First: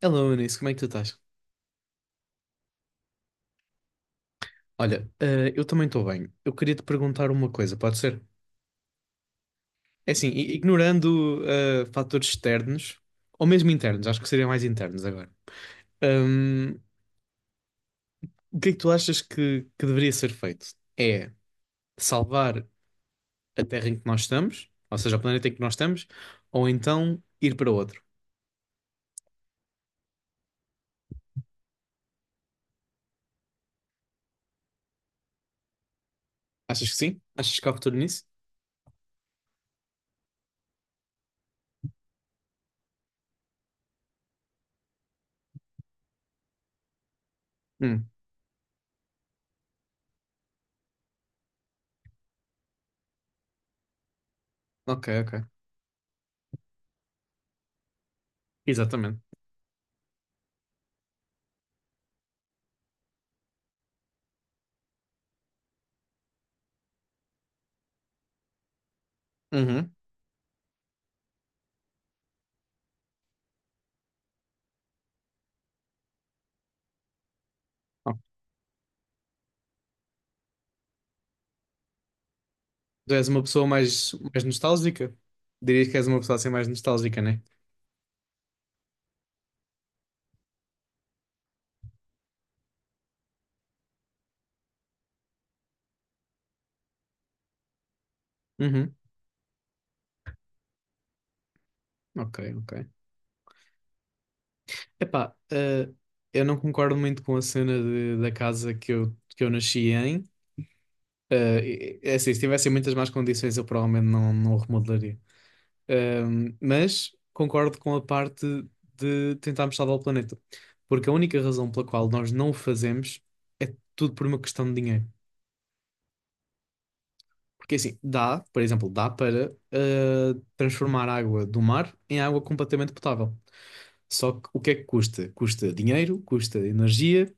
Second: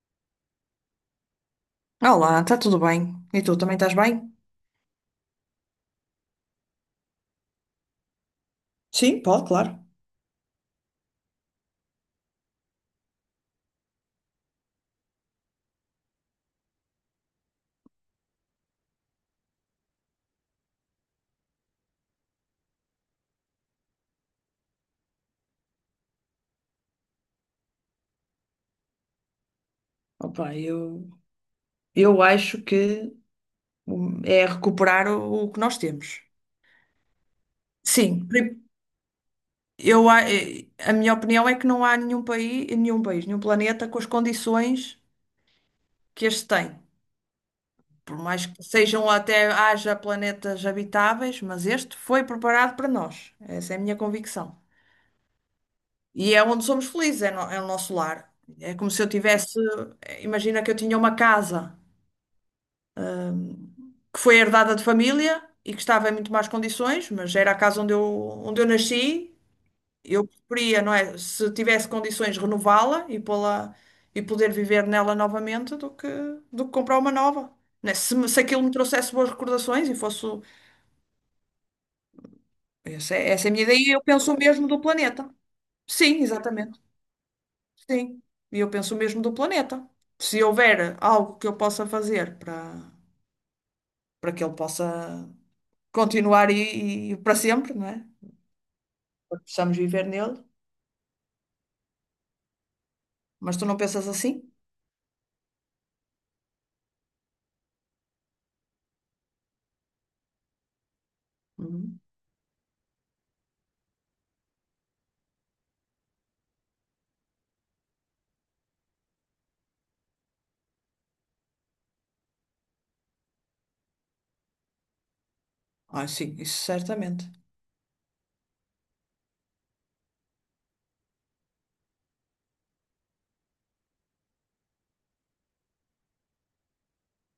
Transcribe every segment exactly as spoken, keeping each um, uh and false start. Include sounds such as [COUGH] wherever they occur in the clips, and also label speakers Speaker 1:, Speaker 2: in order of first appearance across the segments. Speaker 1: Hello, Eunice, como é que tu estás?
Speaker 2: Olá, está tudo bem? E tu também estás bem?
Speaker 1: Olha, eh, eu também estou bem. Eu queria te perguntar uma coisa, pode ser?
Speaker 2: Sim, pode, claro.
Speaker 1: É assim, i- ignorando eh, fatores externos, ou mesmo internos, acho que seriam mais internos agora. Ahm, o que é que tu achas que, que deveria ser feito? É salvar a Terra em que nós estamos, ou seja, o planeta em que nós estamos, ou então ir para outro?
Speaker 2: Opa, eu, eu acho que Hum, é recuperar o, o que nós temos.
Speaker 1: Achas que sim? Achas que há futuro nisso?
Speaker 2: Sim, pri- eu, a eh, a minha opinião é que não há nenhum país, nenhum país, nenhum planeta com as condições que este tem.
Speaker 1: Hum,
Speaker 2: Por mais que sejam até haja planetas habitáveis, mas este foi preparado para nós. Essa é a minha convicção.
Speaker 1: ok, ok.
Speaker 2: E é onde somos felizes, é, no- é o nosso lar. É como se eu
Speaker 1: Exatamente.
Speaker 2: tivesse, eh, imagina que eu tinha uma casa que foi herdada de família e que estava em muito más condições, mas era a casa onde eu, onde eu nasci.
Speaker 1: Uhum.
Speaker 2: Eu preferia, não é? Se tivesse condições, renová-la e pô-la e poder viver nela novamente do que, do que comprar uma nova. Né? Se,
Speaker 1: Ok.
Speaker 2: me- se aquilo me trouxesse boas recordações e fosse.
Speaker 1: Tu
Speaker 2: Essa
Speaker 1: és
Speaker 2: é,
Speaker 1: uma
Speaker 2: essa é a minha
Speaker 1: pessoa
Speaker 2: ideia e eu
Speaker 1: mais,
Speaker 2: penso o
Speaker 1: mais
Speaker 2: mesmo do
Speaker 1: nostálgica?
Speaker 2: planeta.
Speaker 1: Dirias que és uma
Speaker 2: Sim,
Speaker 1: pessoa assim mais
Speaker 2: exatamente.
Speaker 1: nostálgica, né?
Speaker 2: Sim. E eu penso o mesmo do planeta. Se houver algo que eu possa fazer para, para que ele possa continuar e, e para sempre, não é?
Speaker 1: Uhum.
Speaker 2: Porque precisamos viver nele,
Speaker 1: Ok, ok.
Speaker 2: mas tu não pensas assim?
Speaker 1: Epá, eh, eu não concordo muito com a cena de- da casa que eu, que eu nasci em. Eh,
Speaker 2: Uhum.
Speaker 1: é assim, se tivessem muitas más condições, eu provavelmente não, não o remodelaria. Ehm, mas concordo com a parte de tentarmos salvar o planeta. Porque a única razão pela qual nós não o fazemos é tudo por uma questão de dinheiro.
Speaker 2: Ah, sim, isso certamente.
Speaker 1: Porque assim, dá, por exemplo, dá para eh, transformar a água do mar em água completamente potável. Só que o que é que custa? Custa dinheiro, custa energia.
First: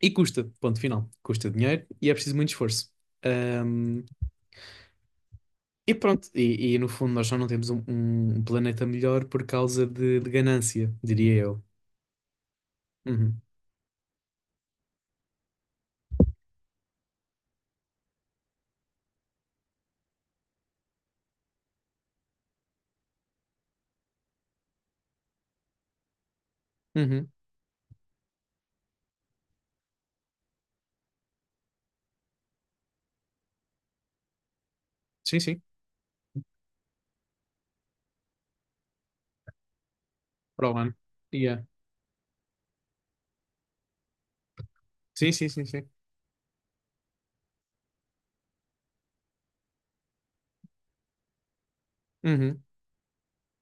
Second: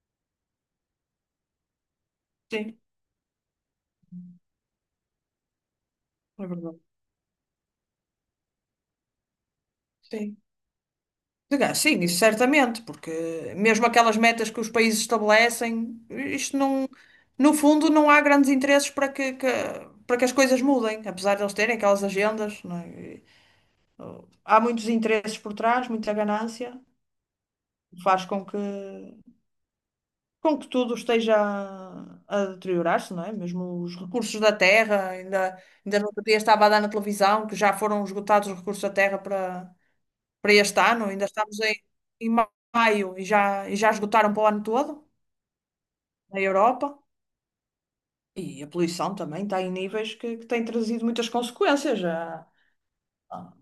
Speaker 1: E custa, ponto final. Custa dinheiro e é preciso muito
Speaker 2: Sim,
Speaker 1: esforço. Ahm, e pronto,
Speaker 2: é
Speaker 1: e, e
Speaker 2: verdade.
Speaker 1: no fundo nós já não temos um, um planeta melhor por causa de, de
Speaker 2: Sim.
Speaker 1: ganância, diria eu.
Speaker 2: Diga, sim, isso certamente, porque
Speaker 1: Uhum.
Speaker 2: mesmo aquelas metas que os países estabelecem, isto não, no fundo, não há grandes interesses para que, que- para que as coisas mudem, apesar de eles terem aquelas agendas, não é? E, oh, há muitos interesses por trás, muita ganância,
Speaker 1: Uhum.
Speaker 2: faz com que com que tudo esteja a, a deteriorar-se, não é? Mesmo os recursos da terra,
Speaker 1: Sim,
Speaker 2: ainda,
Speaker 1: sim.
Speaker 2: ainda no outro dia estava a dar na televisão que já foram esgotados os recursos da terra para, para
Speaker 1: Para o
Speaker 2: este
Speaker 1: ano.
Speaker 2: ano, ainda estamos
Speaker 1: Yeah.
Speaker 2: em, em ma- maio e já, e já esgotaram para o ano todo,
Speaker 1: Sim, sim, sim, sim.
Speaker 2: na Europa. E a poluição também está em níveis que, que têm trazido muitas consequências. Já.
Speaker 1: Uhum.
Speaker 2: ah,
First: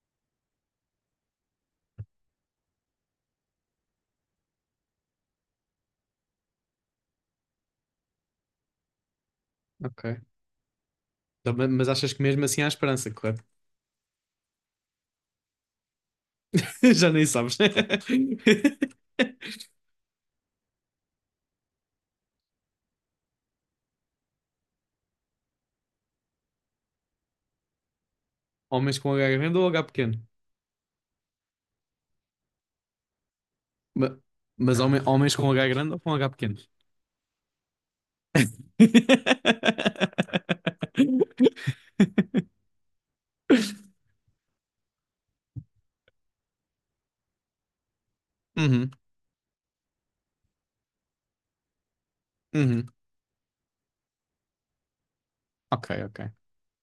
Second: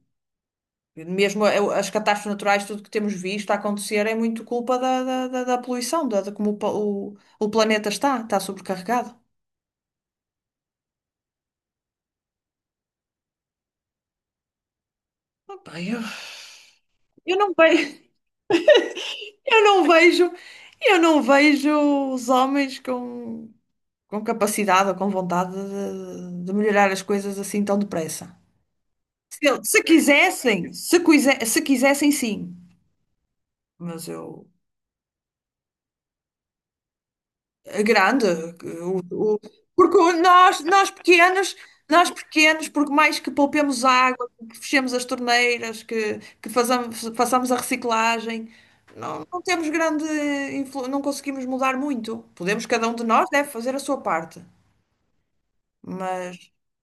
Speaker 2: Mesmo a- as catástrofes naturais, tudo que temos visto a acontecer é muito culpa da, da, da- da poluição, da, de como o, pa- o, o planeta está, está sobrecarregado.
Speaker 1: Ok. Então, ma- mas achas que mesmo assim há esperança, correto?
Speaker 2: Opa, eu-
Speaker 1: [LAUGHS] Já nem
Speaker 2: Eu não
Speaker 1: sabes.
Speaker 2: vejo,
Speaker 1: [LAUGHS]
Speaker 2: eu não vejo, eu não vejo os homens com, com capacidade ou com vontade de, de melhorar as coisas assim tão depressa.
Speaker 1: Homens com H
Speaker 2: Se,
Speaker 1: grande
Speaker 2: eu-
Speaker 1: ou H
Speaker 2: se
Speaker 1: pequeno?
Speaker 2: quisessem, se, quise- se quisessem, sim. Mas
Speaker 1: Ma-
Speaker 2: eu,
Speaker 1: Mas, homen- homens com H grande ou com H pequeno?
Speaker 2: a grande, o, o- porque o- nós, nós pequenos,
Speaker 1: [LAUGHS]
Speaker 2: nós pequenos, porque mais que poupemos água, que fechemos as torneiras, que, que façamos, façamos a reciclagem,
Speaker 1: Uhum,
Speaker 2: Não, não temos grande influ... não conseguimos mudar muito. Podemos, cada
Speaker 1: uhum.
Speaker 2: um de nós deve fazer a sua parte,
Speaker 1: Ok, ok.
Speaker 2: mas,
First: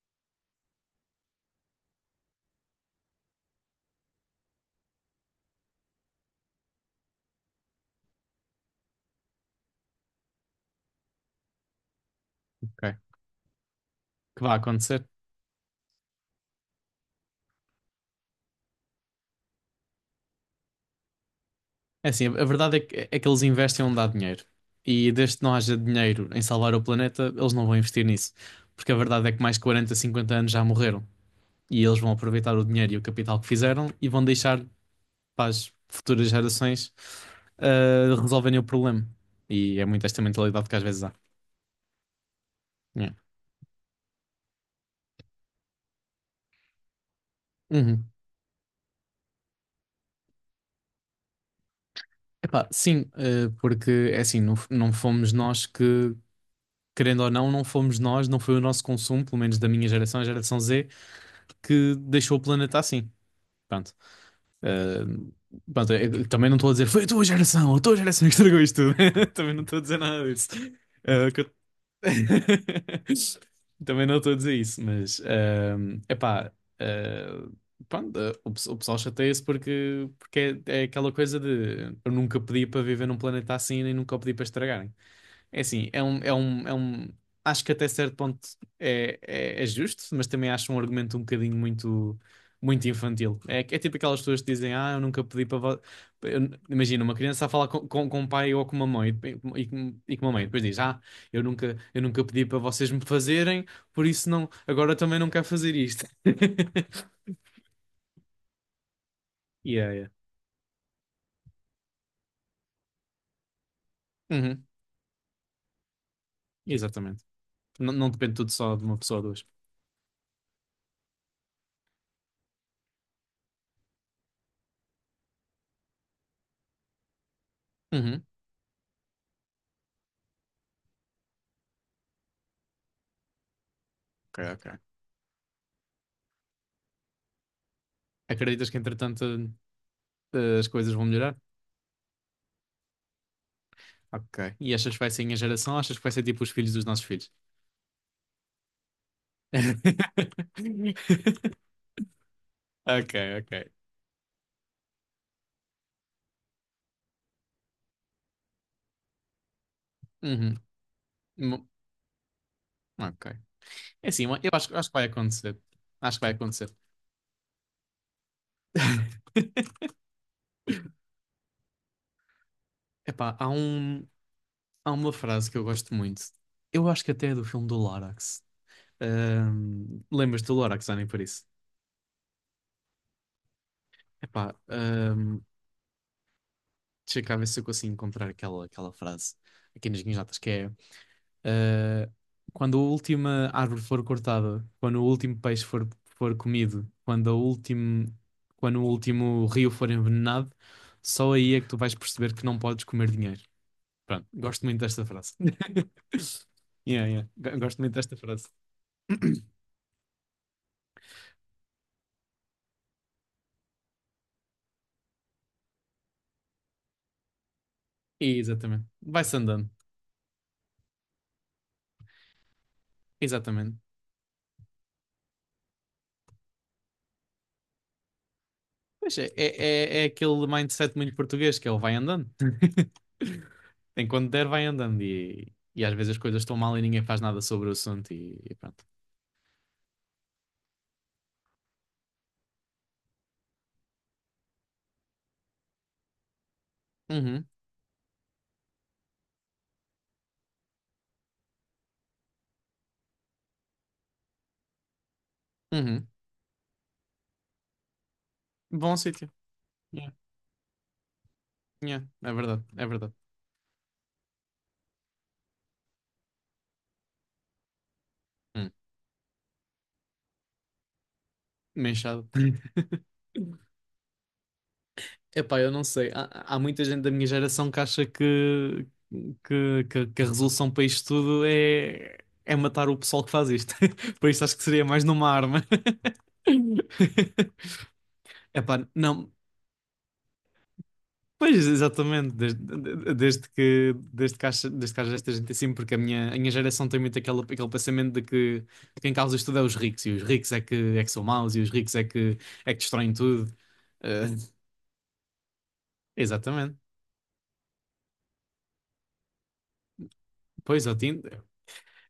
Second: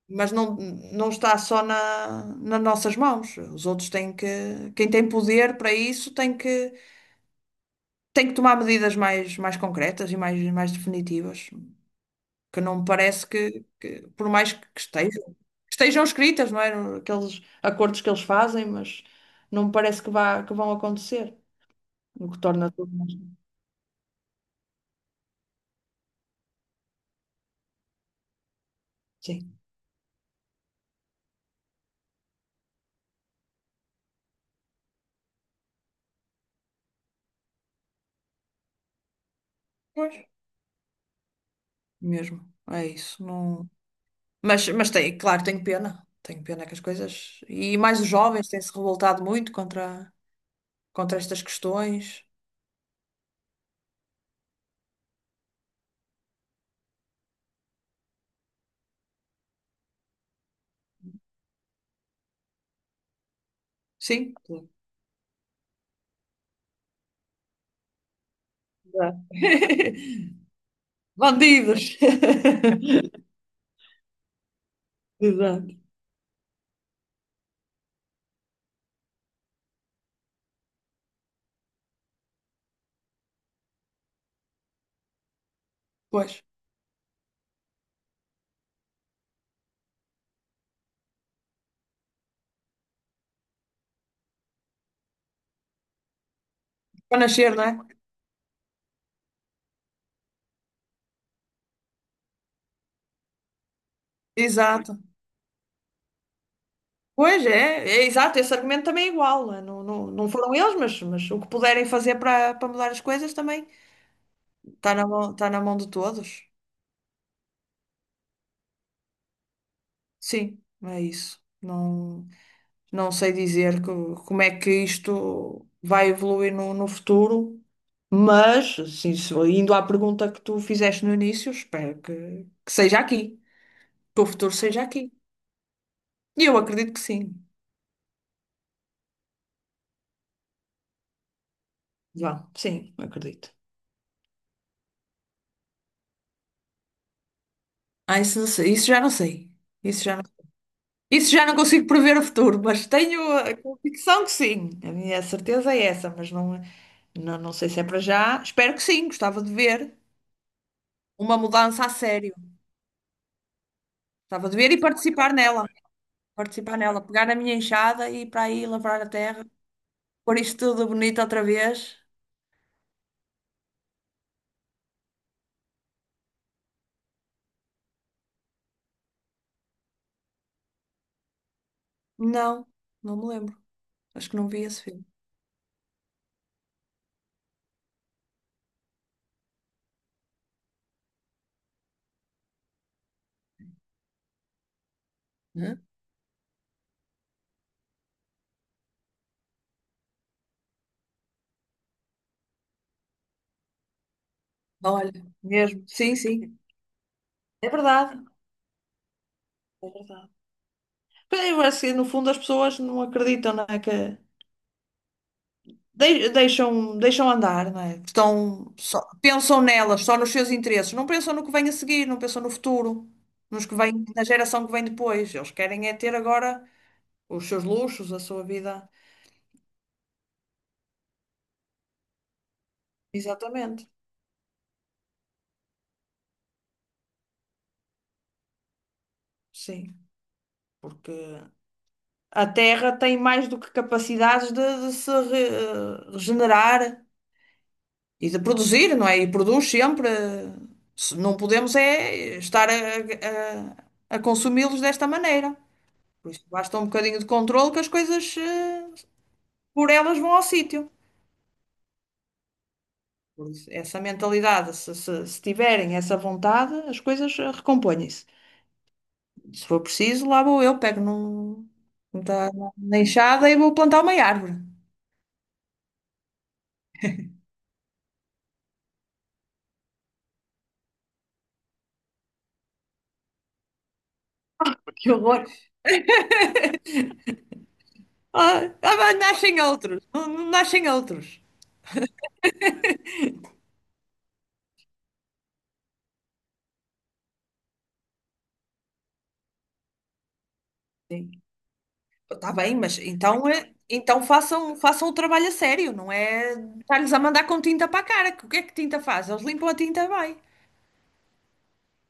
Speaker 2: mas não, não está só na, nas nossas mãos. Os outros têm que, quem tem poder para isso tem que, tem que tomar medidas mais, mais concretas e mais, mais definitivas, que não me
Speaker 1: Ok.
Speaker 2: parece que, que por
Speaker 1: Que
Speaker 2: mais
Speaker 1: vai
Speaker 2: que
Speaker 1: acontecer.
Speaker 2: estejam, que estejam escritas, não é? Aqueles acordos que eles fazem, mas não me parece que vá, que vão acontecer,
Speaker 1: É assim,
Speaker 2: o que
Speaker 1: a a
Speaker 2: torna
Speaker 1: verdade é
Speaker 2: tudo
Speaker 1: que,
Speaker 2: mais.
Speaker 1: é que eles investem onde há dinheiro. E desde que não haja dinheiro em salvar o planeta, eles não vão investir nisso. Porque a verdade é que mais
Speaker 2: Sim.
Speaker 1: de quarenta, cinquenta anos já morreram. E eles vão aproveitar o dinheiro e o capital que fizeram e vão deixar para as futuras gerações ah, resolverem o problema. E é muito esta mentalidade que às vezes há.
Speaker 2: Mesmo. É
Speaker 1: Yeah.
Speaker 2: isso. Não... Mas, mas tem, claro, tenho pena. Tenho pena que as coisas. E mais os
Speaker 1: Uhum.
Speaker 2: jovens têm-se revoltado muito contra, contra estas questões.
Speaker 1: Epá, sim, ah, porque é assim, não, f- não fomos nós que, querendo ou não, não fomos nós, não foi o nosso consumo, pelo menos da minha geração, a geração Z que deixou o planeta assim. Pronto.
Speaker 2: Sim.
Speaker 1: Eh, pronto, eu também não estou a dizer foi a tua geração, a tua geração que estragou isto tudo.
Speaker 2: Exato.
Speaker 1: [LAUGHS] Também não estou a dizer nada disso.
Speaker 2: [LAUGHS]
Speaker 1: Eh, que eu-
Speaker 2: Bandidos. [LAUGHS]
Speaker 1: [LAUGHS] Também não estou a dizer isso, mas
Speaker 2: Exato.
Speaker 1: eh, epá, eh, pronto, eh, o, pe- o pessoal chateia-se porque, porque é, é aquela coisa de eu nunca pedi para viver num planeta assim nem nunca o pedi para estragar. É assim, é um,
Speaker 2: Pois.
Speaker 1: é um, é um. Acho que até certo ponto é, é, é justo, mas também acho um argumento um bocadinho muito, muito infantil. É, que- é tipo aquelas pessoas que dizem: Ah, eu nunca pedi para. vo- Eu- Imagina, uma
Speaker 2: Para
Speaker 1: criança a
Speaker 2: nascer, não
Speaker 1: falar
Speaker 2: é?
Speaker 1: com, com, com um pai ou com uma mãe e, e, com- e com uma mãe, depois diz: Ah, eu nunca, eu nunca pedi para vocês me fazerem, por isso não, agora
Speaker 2: Exato.
Speaker 1: também não quero fazer isto. [LAUGHS]
Speaker 2: Pois é, é exato. Esse argumento também é igual. Não, é? Não,
Speaker 1: Yeah, yeah.
Speaker 2: não não foram eles, mas, mas o que puderem fazer para, para mudar as coisas também
Speaker 1: Uhum,
Speaker 2: está na mão, está na mão de todos.
Speaker 1: exatamente. Não, não depende tudo só de uma pessoa ou duas.
Speaker 2: Sim, é isso. Não. Não sei dizer co- como é que isto vai evoluir no, no futuro,
Speaker 1: Uhum,
Speaker 2: mas, sim, se- indo à pergunta que tu fizeste no início, espero que, que seja aqui, que o
Speaker 1: ok,
Speaker 2: futuro
Speaker 1: ok.
Speaker 2: seja aqui. E eu acredito que sim.
Speaker 1: Acreditas que entretanto eh, as coisas vão melhorar?
Speaker 2: Vá, sim, acredito.
Speaker 1: Ok. E achas que vai ser a minha geração? Ou achas que vai ser tipo os filhos dos nossos filhos?
Speaker 2: Ah, isso não sei, isso já não sei. Isso já não,
Speaker 1: [LAUGHS]
Speaker 2: isso já não consigo prever o futuro, mas
Speaker 1: Ok,
Speaker 2: tenho a
Speaker 1: ok.
Speaker 2: convicção que sim. A minha certeza é essa, mas não, não, não sei se é para já. Espero que sim, gostava de ver
Speaker 1: Uhum.
Speaker 2: uma
Speaker 1: Mo-
Speaker 2: mudança a sério.
Speaker 1: Ok. É assim, eu
Speaker 2: Gostava de ver
Speaker 1: acho,
Speaker 2: e
Speaker 1: acho que vai
Speaker 2: participar
Speaker 1: acontecer.
Speaker 2: nela.
Speaker 1: Acho que vai acontecer.
Speaker 2: Participar nela, pegar na minha enxada e ir para aí lavrar a terra,
Speaker 1: [LAUGHS]
Speaker 2: pôr isto tudo bonito outra vez.
Speaker 1: Epá, há um, há uma frase que eu gosto muito. Eu acho que até é do filme do Lorax. Ahm, lembras-te do Lorax, Annie, por isso?
Speaker 2: Não, não me lembro. Acho que não
Speaker 1: Epá,
Speaker 2: vi esse filme.
Speaker 1: ahm, deixa cá ver se eu consigo encontrar aquela, aquela frase aqui nas minhas notas, que é eh, quando a última árvore for cortada, quando o último peixe
Speaker 2: Hã?
Speaker 1: for, for comido, quando, a último, quando o último rio for envenenado, só aí é que tu vais perceber que não podes comer dinheiro. Pronto, gosto muito desta
Speaker 2: Olha,
Speaker 1: frase.
Speaker 2: mesmo.
Speaker 1: [LAUGHS]
Speaker 2: Sim, sim.
Speaker 1: Yeah, yeah. Go-
Speaker 2: É
Speaker 1: Gosto muito desta
Speaker 2: verdade.
Speaker 1: frase.
Speaker 2: É verdade. Pois é, eu acho que no fundo as pessoas não acreditam, não é? Que dei- deixam, deixam andar, não é?
Speaker 1: E,
Speaker 2: Estão
Speaker 1: Exatamente.
Speaker 2: só,
Speaker 1: Vai-se
Speaker 2: pensam
Speaker 1: andando.
Speaker 2: nelas, só nos seus interesses. Não pensam no que vem a seguir, não pensam no futuro, nos que
Speaker 1: Exatamente.
Speaker 2: vem, na geração que vem depois. Eles querem é ter agora os seus luxos, a sua vida.
Speaker 1: Pois é, é, é, é aquele mindset muito português que é o vai andando.
Speaker 2: Exatamente.
Speaker 1: [LAUGHS] Enquanto der, vai andando. E, e às vezes as coisas estão mal e ninguém faz nada sobre o assunto. E, e pronto.
Speaker 2: Sim. Porque a Terra tem mais do que capacidades de, de se re- eh, regenerar
Speaker 1: Uhum,
Speaker 2: e de produzir, não é? E produz sempre. Se não podemos é estar a, a- a consumi-los desta maneira.
Speaker 1: uhum.
Speaker 2: Por isso, basta um bocadinho de controle que as coisas eh,
Speaker 1: Bom sítio.
Speaker 2: por
Speaker 1: Yeah,
Speaker 2: elas vão ao sítio.
Speaker 1: yeah, é verdade, é verdade.
Speaker 2: Por isso, essa mentalidade, se, se- se tiverem essa vontade, as coisas eh, recompõem-se.
Speaker 1: Hum.
Speaker 2: Se for preciso, lá vou eu, pego num,
Speaker 1: Uma enxada.
Speaker 2: num ta-
Speaker 1: [LAUGHS]
Speaker 2: na enxada e vou plantar uma árvore.
Speaker 1: Epá, eu não sei. Há, há muita gente da minha geração que acha que, que, que, que a resolução para isto tudo é, é matar o pessoal que faz isto. [LAUGHS] Por isso acho que seria
Speaker 2: [LAUGHS]
Speaker 1: mais
Speaker 2: Que
Speaker 1: numa
Speaker 2: horror!
Speaker 1: arma. [LAUGHS]
Speaker 2: Ah,
Speaker 1: Epá,
Speaker 2: ah, mas
Speaker 1: não.
Speaker 2: nascem outros, não, não nascem outros.
Speaker 1: Pois, exatamente, desde, de- desde que, desde que, haja, desde que haja esta gente assim, porque a minha, a minha geração tem muito aquele, aquele pensamento de que quem causa isto tudo é os ricos, e os ricos é que, é que são
Speaker 2: Sim.
Speaker 1: maus, e os ricos é que,
Speaker 2: Está
Speaker 1: é
Speaker 2: bem,
Speaker 1: que
Speaker 2: mas
Speaker 1: destroem
Speaker 2: então,
Speaker 1: tudo.
Speaker 2: é- então
Speaker 1: Eh,
Speaker 2: façam, façam o trabalho a sério, não é
Speaker 1: exatamente.
Speaker 2: estar-lhes a mandar com tinta para a cara. Que o que é que tinta faz? Eles limpam a tinta bem.
Speaker 1: Pois, Otim,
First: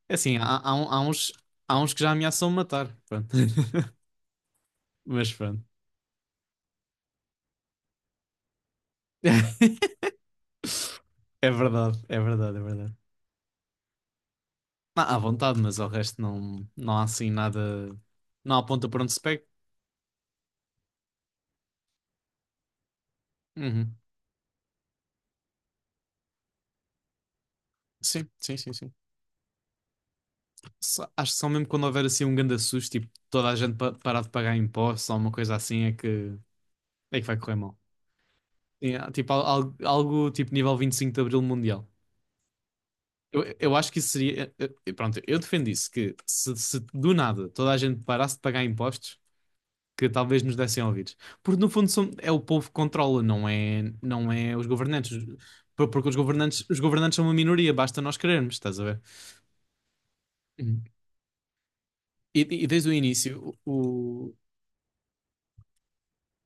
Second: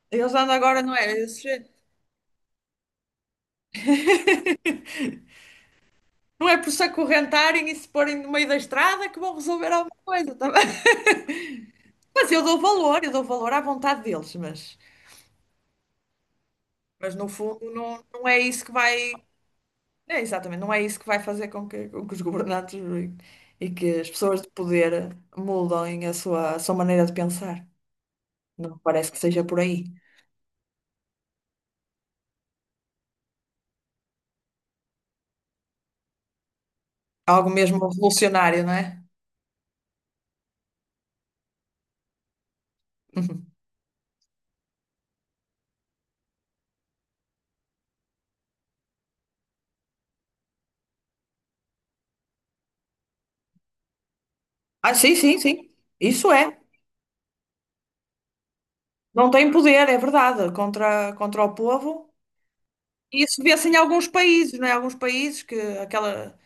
Speaker 1: é
Speaker 2: Eles
Speaker 1: assim,
Speaker 2: andam
Speaker 1: há, há,
Speaker 2: agora,
Speaker 1: um-
Speaker 2: não
Speaker 1: há
Speaker 2: é?
Speaker 1: uns,
Speaker 2: esses-
Speaker 1: há uns que já ameaçam matar, pronto. [LAUGHS]
Speaker 2: [LAUGHS]
Speaker 1: Mas pronto.
Speaker 2: Não é por se acorrentarem e se porem no meio da estrada que vão resolver alguma
Speaker 1: [LAUGHS]
Speaker 2: coisa, tá bem? [LAUGHS]
Speaker 1: É verdade, é
Speaker 2: Mas eu
Speaker 1: verdade,
Speaker 2: dou
Speaker 1: é verdade.
Speaker 2: valor, eu dou valor à vontade deles, mas,
Speaker 1: Ah, à vontade, mas ao resto não, não há
Speaker 2: mas no
Speaker 1: assim
Speaker 2: fundo
Speaker 1: nada,
Speaker 2: não, não é
Speaker 1: não
Speaker 2: isso que
Speaker 1: aponta para onde
Speaker 2: vai.
Speaker 1: se pega.
Speaker 2: É, exatamente, não é isso que vai fazer com que, com que os governantes e e
Speaker 1: Uhum.
Speaker 2: que as pessoas de poder mudem a sua, a sua maneira de pensar.
Speaker 1: Sim, sim, sim,
Speaker 2: Não
Speaker 1: sim.
Speaker 2: parece que seja por aí.
Speaker 1: Só- acho que só mesmo quando houver assim um grande susto, tipo, toda a gente pa- parar de pagar impostos ou uma coisa assim, é que, é que vai
Speaker 2: Algo
Speaker 1: correr mal.
Speaker 2: mesmo revolucionário, não
Speaker 1: E,
Speaker 2: é?
Speaker 1: ah, tipo, al- al- algo, tipo nível vinte e cinco de Abril Mundial. Eu,
Speaker 2: Uhum.
Speaker 1: eu acho que isso seria. eu- eu- Pronto, eu defendo isso, que se, se do nada toda a gente parasse de pagar impostos, que talvez nos dessem ouvidos. Porque no fundo são- é o povo que controla, não é, não é os
Speaker 2: Ah,
Speaker 1: governantes.
Speaker 2: sim, sim, sim.
Speaker 1: Por- Porque os
Speaker 2: Isso é.
Speaker 1: governantes, os governantes são uma minoria, basta nós querermos, estás a ver?
Speaker 2: Não tem poder, é verdade,
Speaker 1: Uhum.
Speaker 2: contra, contra o povo.
Speaker 1: E, e desde o
Speaker 2: E isso
Speaker 1: início,
Speaker 2: vê-se em alguns
Speaker 1: o... o-
Speaker 2: países, não é? Alguns países que aquela,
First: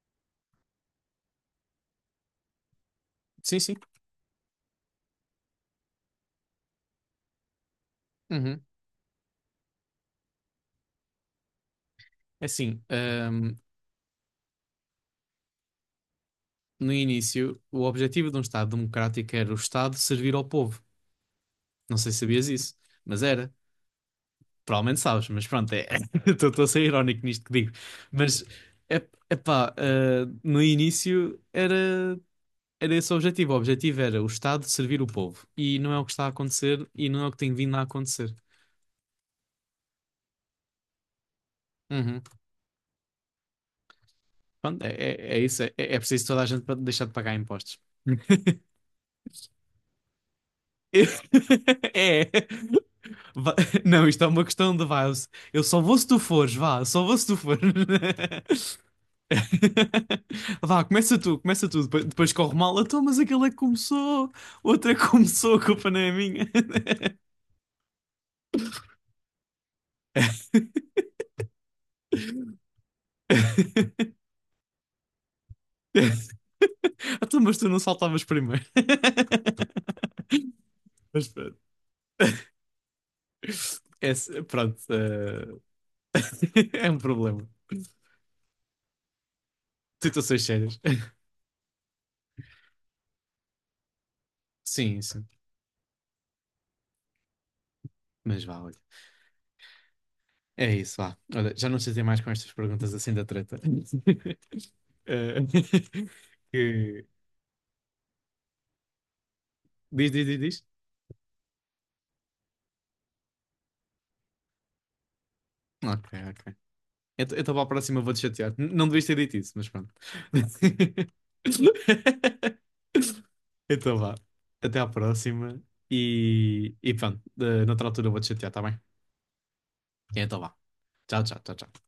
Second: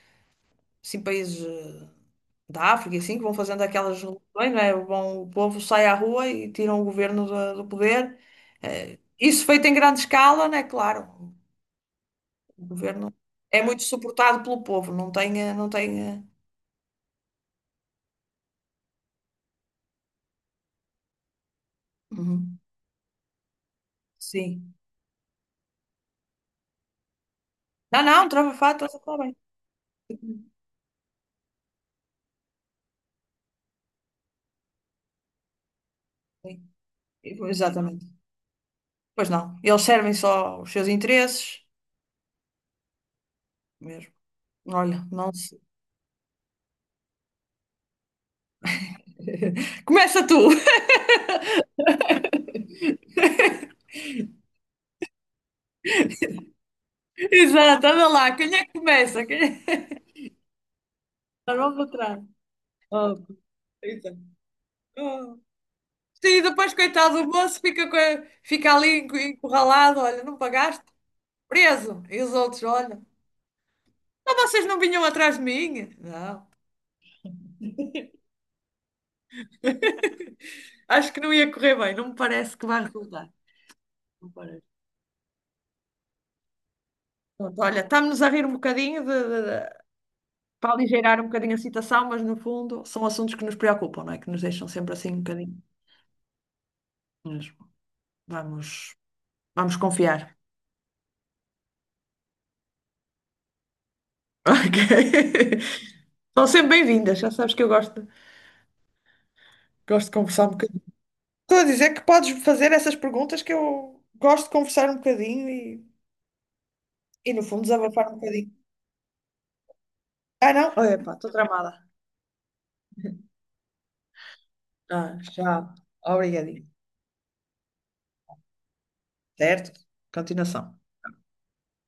Speaker 2: assim, países eh, da África, e assim, que vão
Speaker 1: Sim,
Speaker 2: fazendo
Speaker 1: sim.
Speaker 2: aquelas revoluções, né? Vão, o povo sai à rua e tiram o governo do, do poder.
Speaker 1: Uhum.
Speaker 2: Eh, isso feito em grande escala, né? Claro,
Speaker 1: É
Speaker 2: o
Speaker 1: assim,
Speaker 2: governo
Speaker 1: ahm,
Speaker 2: é muito suportado pelo povo, não tem, eh, não tem, eh,
Speaker 1: no início, o objetivo de um Estado democrático era o Estado servir ao povo. Não sei se sabias
Speaker 2: uhum,
Speaker 1: isso, mas era.
Speaker 2: sim.
Speaker 1: Provavelmente sabes, mas pronto, é, [LAUGHS] estou a ser irónico nisto que digo.
Speaker 2: Não, não,
Speaker 1: Mas,
Speaker 2: trava-fato,
Speaker 1: é,
Speaker 2: está bem.
Speaker 1: epá, ah, no início era, era esse o objetivo. O objetivo era o Estado servir o povo. E não é o que está a
Speaker 2: Sim,
Speaker 1: acontecer e não é o que tem vindo a
Speaker 2: exatamente.
Speaker 1: acontecer.
Speaker 2: Pois não, eles servem só os seus interesses
Speaker 1: Uhum.
Speaker 2: mesmo.
Speaker 1: Pronto, é,
Speaker 2: Olha, não
Speaker 1: é, é
Speaker 2: sei.
Speaker 1: isso. É, é preciso toda a gente pa- deixar de pagar impostos. [LAUGHS]
Speaker 2: [LAUGHS] Começa tu. [LAUGHS]
Speaker 1: É. Va- [LAUGHS] Não, isto é uma questão de vá. Eu só vou se tu fores, vá, só vou se tu
Speaker 2: Exato, anda lá. Quem é que
Speaker 1: fores. [LAUGHS]
Speaker 2: começa? Quem é-
Speaker 1: Vá, começa tu,
Speaker 2: [LAUGHS] Nós
Speaker 1: começa
Speaker 2: vamos
Speaker 1: tu. Depois,
Speaker 2: atrás.
Speaker 1: depois corre mal. Então,
Speaker 2: Oh,
Speaker 1: mas aquele é que
Speaker 2: então.
Speaker 1: começou, o outro é que
Speaker 2: Oh.
Speaker 1: começou, a culpa não é
Speaker 2: Sim,
Speaker 1: minha.
Speaker 2: depois, coitado, o moço fica, co- fica ali encu- encurralado. Olha, não pagaste? Preso. E os outros, olha,
Speaker 1: [LAUGHS]
Speaker 2: mas vocês não vinham atrás de mim? Não.
Speaker 1: Então, mas tu não saltavas primeiro. [LAUGHS]
Speaker 2: [LAUGHS] Acho que
Speaker 1: Mas
Speaker 2: não ia
Speaker 1: pronto.
Speaker 2: correr bem. Não me parece que vai resultar. Não
Speaker 1: Esse-
Speaker 2: parece.
Speaker 1: pronto, eh, [LAUGHS] é um problema.
Speaker 2: Pronto, olha, estamos a rir um bocadinho de- de- de-
Speaker 1: Situações
Speaker 2: para
Speaker 1: sérias.
Speaker 2: aligeirar um bocadinho a situação, mas no fundo são assuntos que nos preocupam, não é? Que nos deixam sempre
Speaker 1: Sim,
Speaker 2: assim um
Speaker 1: sim.
Speaker 2: bocadinho. Mas
Speaker 1: Mas vá, olha.
Speaker 2: vamos, vamos confiar.
Speaker 1: É isso, vá. Olha, já não chatei mais com estas perguntas assim da treta.
Speaker 2: [LAUGHS]
Speaker 1: [LAUGHS]
Speaker 2: Ok.
Speaker 1: Eh,
Speaker 2: São
Speaker 1: [LAUGHS]
Speaker 2: sempre
Speaker 1: que-
Speaker 2: bem-vindas, já sabes que eu gosto, gosto de
Speaker 1: Diz, diz, diz,
Speaker 2: conversar um
Speaker 1: diz.
Speaker 2: bocadinho. Estou a dizer que podes fazer essas perguntas que eu gosto de conversar um bocadinho e,
Speaker 1: Ok, ok. Eu
Speaker 2: e no
Speaker 1: estava
Speaker 2: fundo,
Speaker 1: à próxima,
Speaker 2: desabafar um
Speaker 1: vou-te
Speaker 2: bocadinho.
Speaker 1: chatear. N- Não devias ter dito isso, mas pronto.
Speaker 2: Ah, não? Epá, estou tramada.
Speaker 1: [LAUGHS] Então vá. Até à
Speaker 2: Ah,
Speaker 1: próxima.
Speaker 2: já. Obrigadinho.
Speaker 1: E, e pronto, eh, noutra altura eu vou-te chatear, tá bem?
Speaker 2: Certo?
Speaker 1: Então vá.
Speaker 2: Continuação.
Speaker 1: Tchau, tchau, tchau, tchau.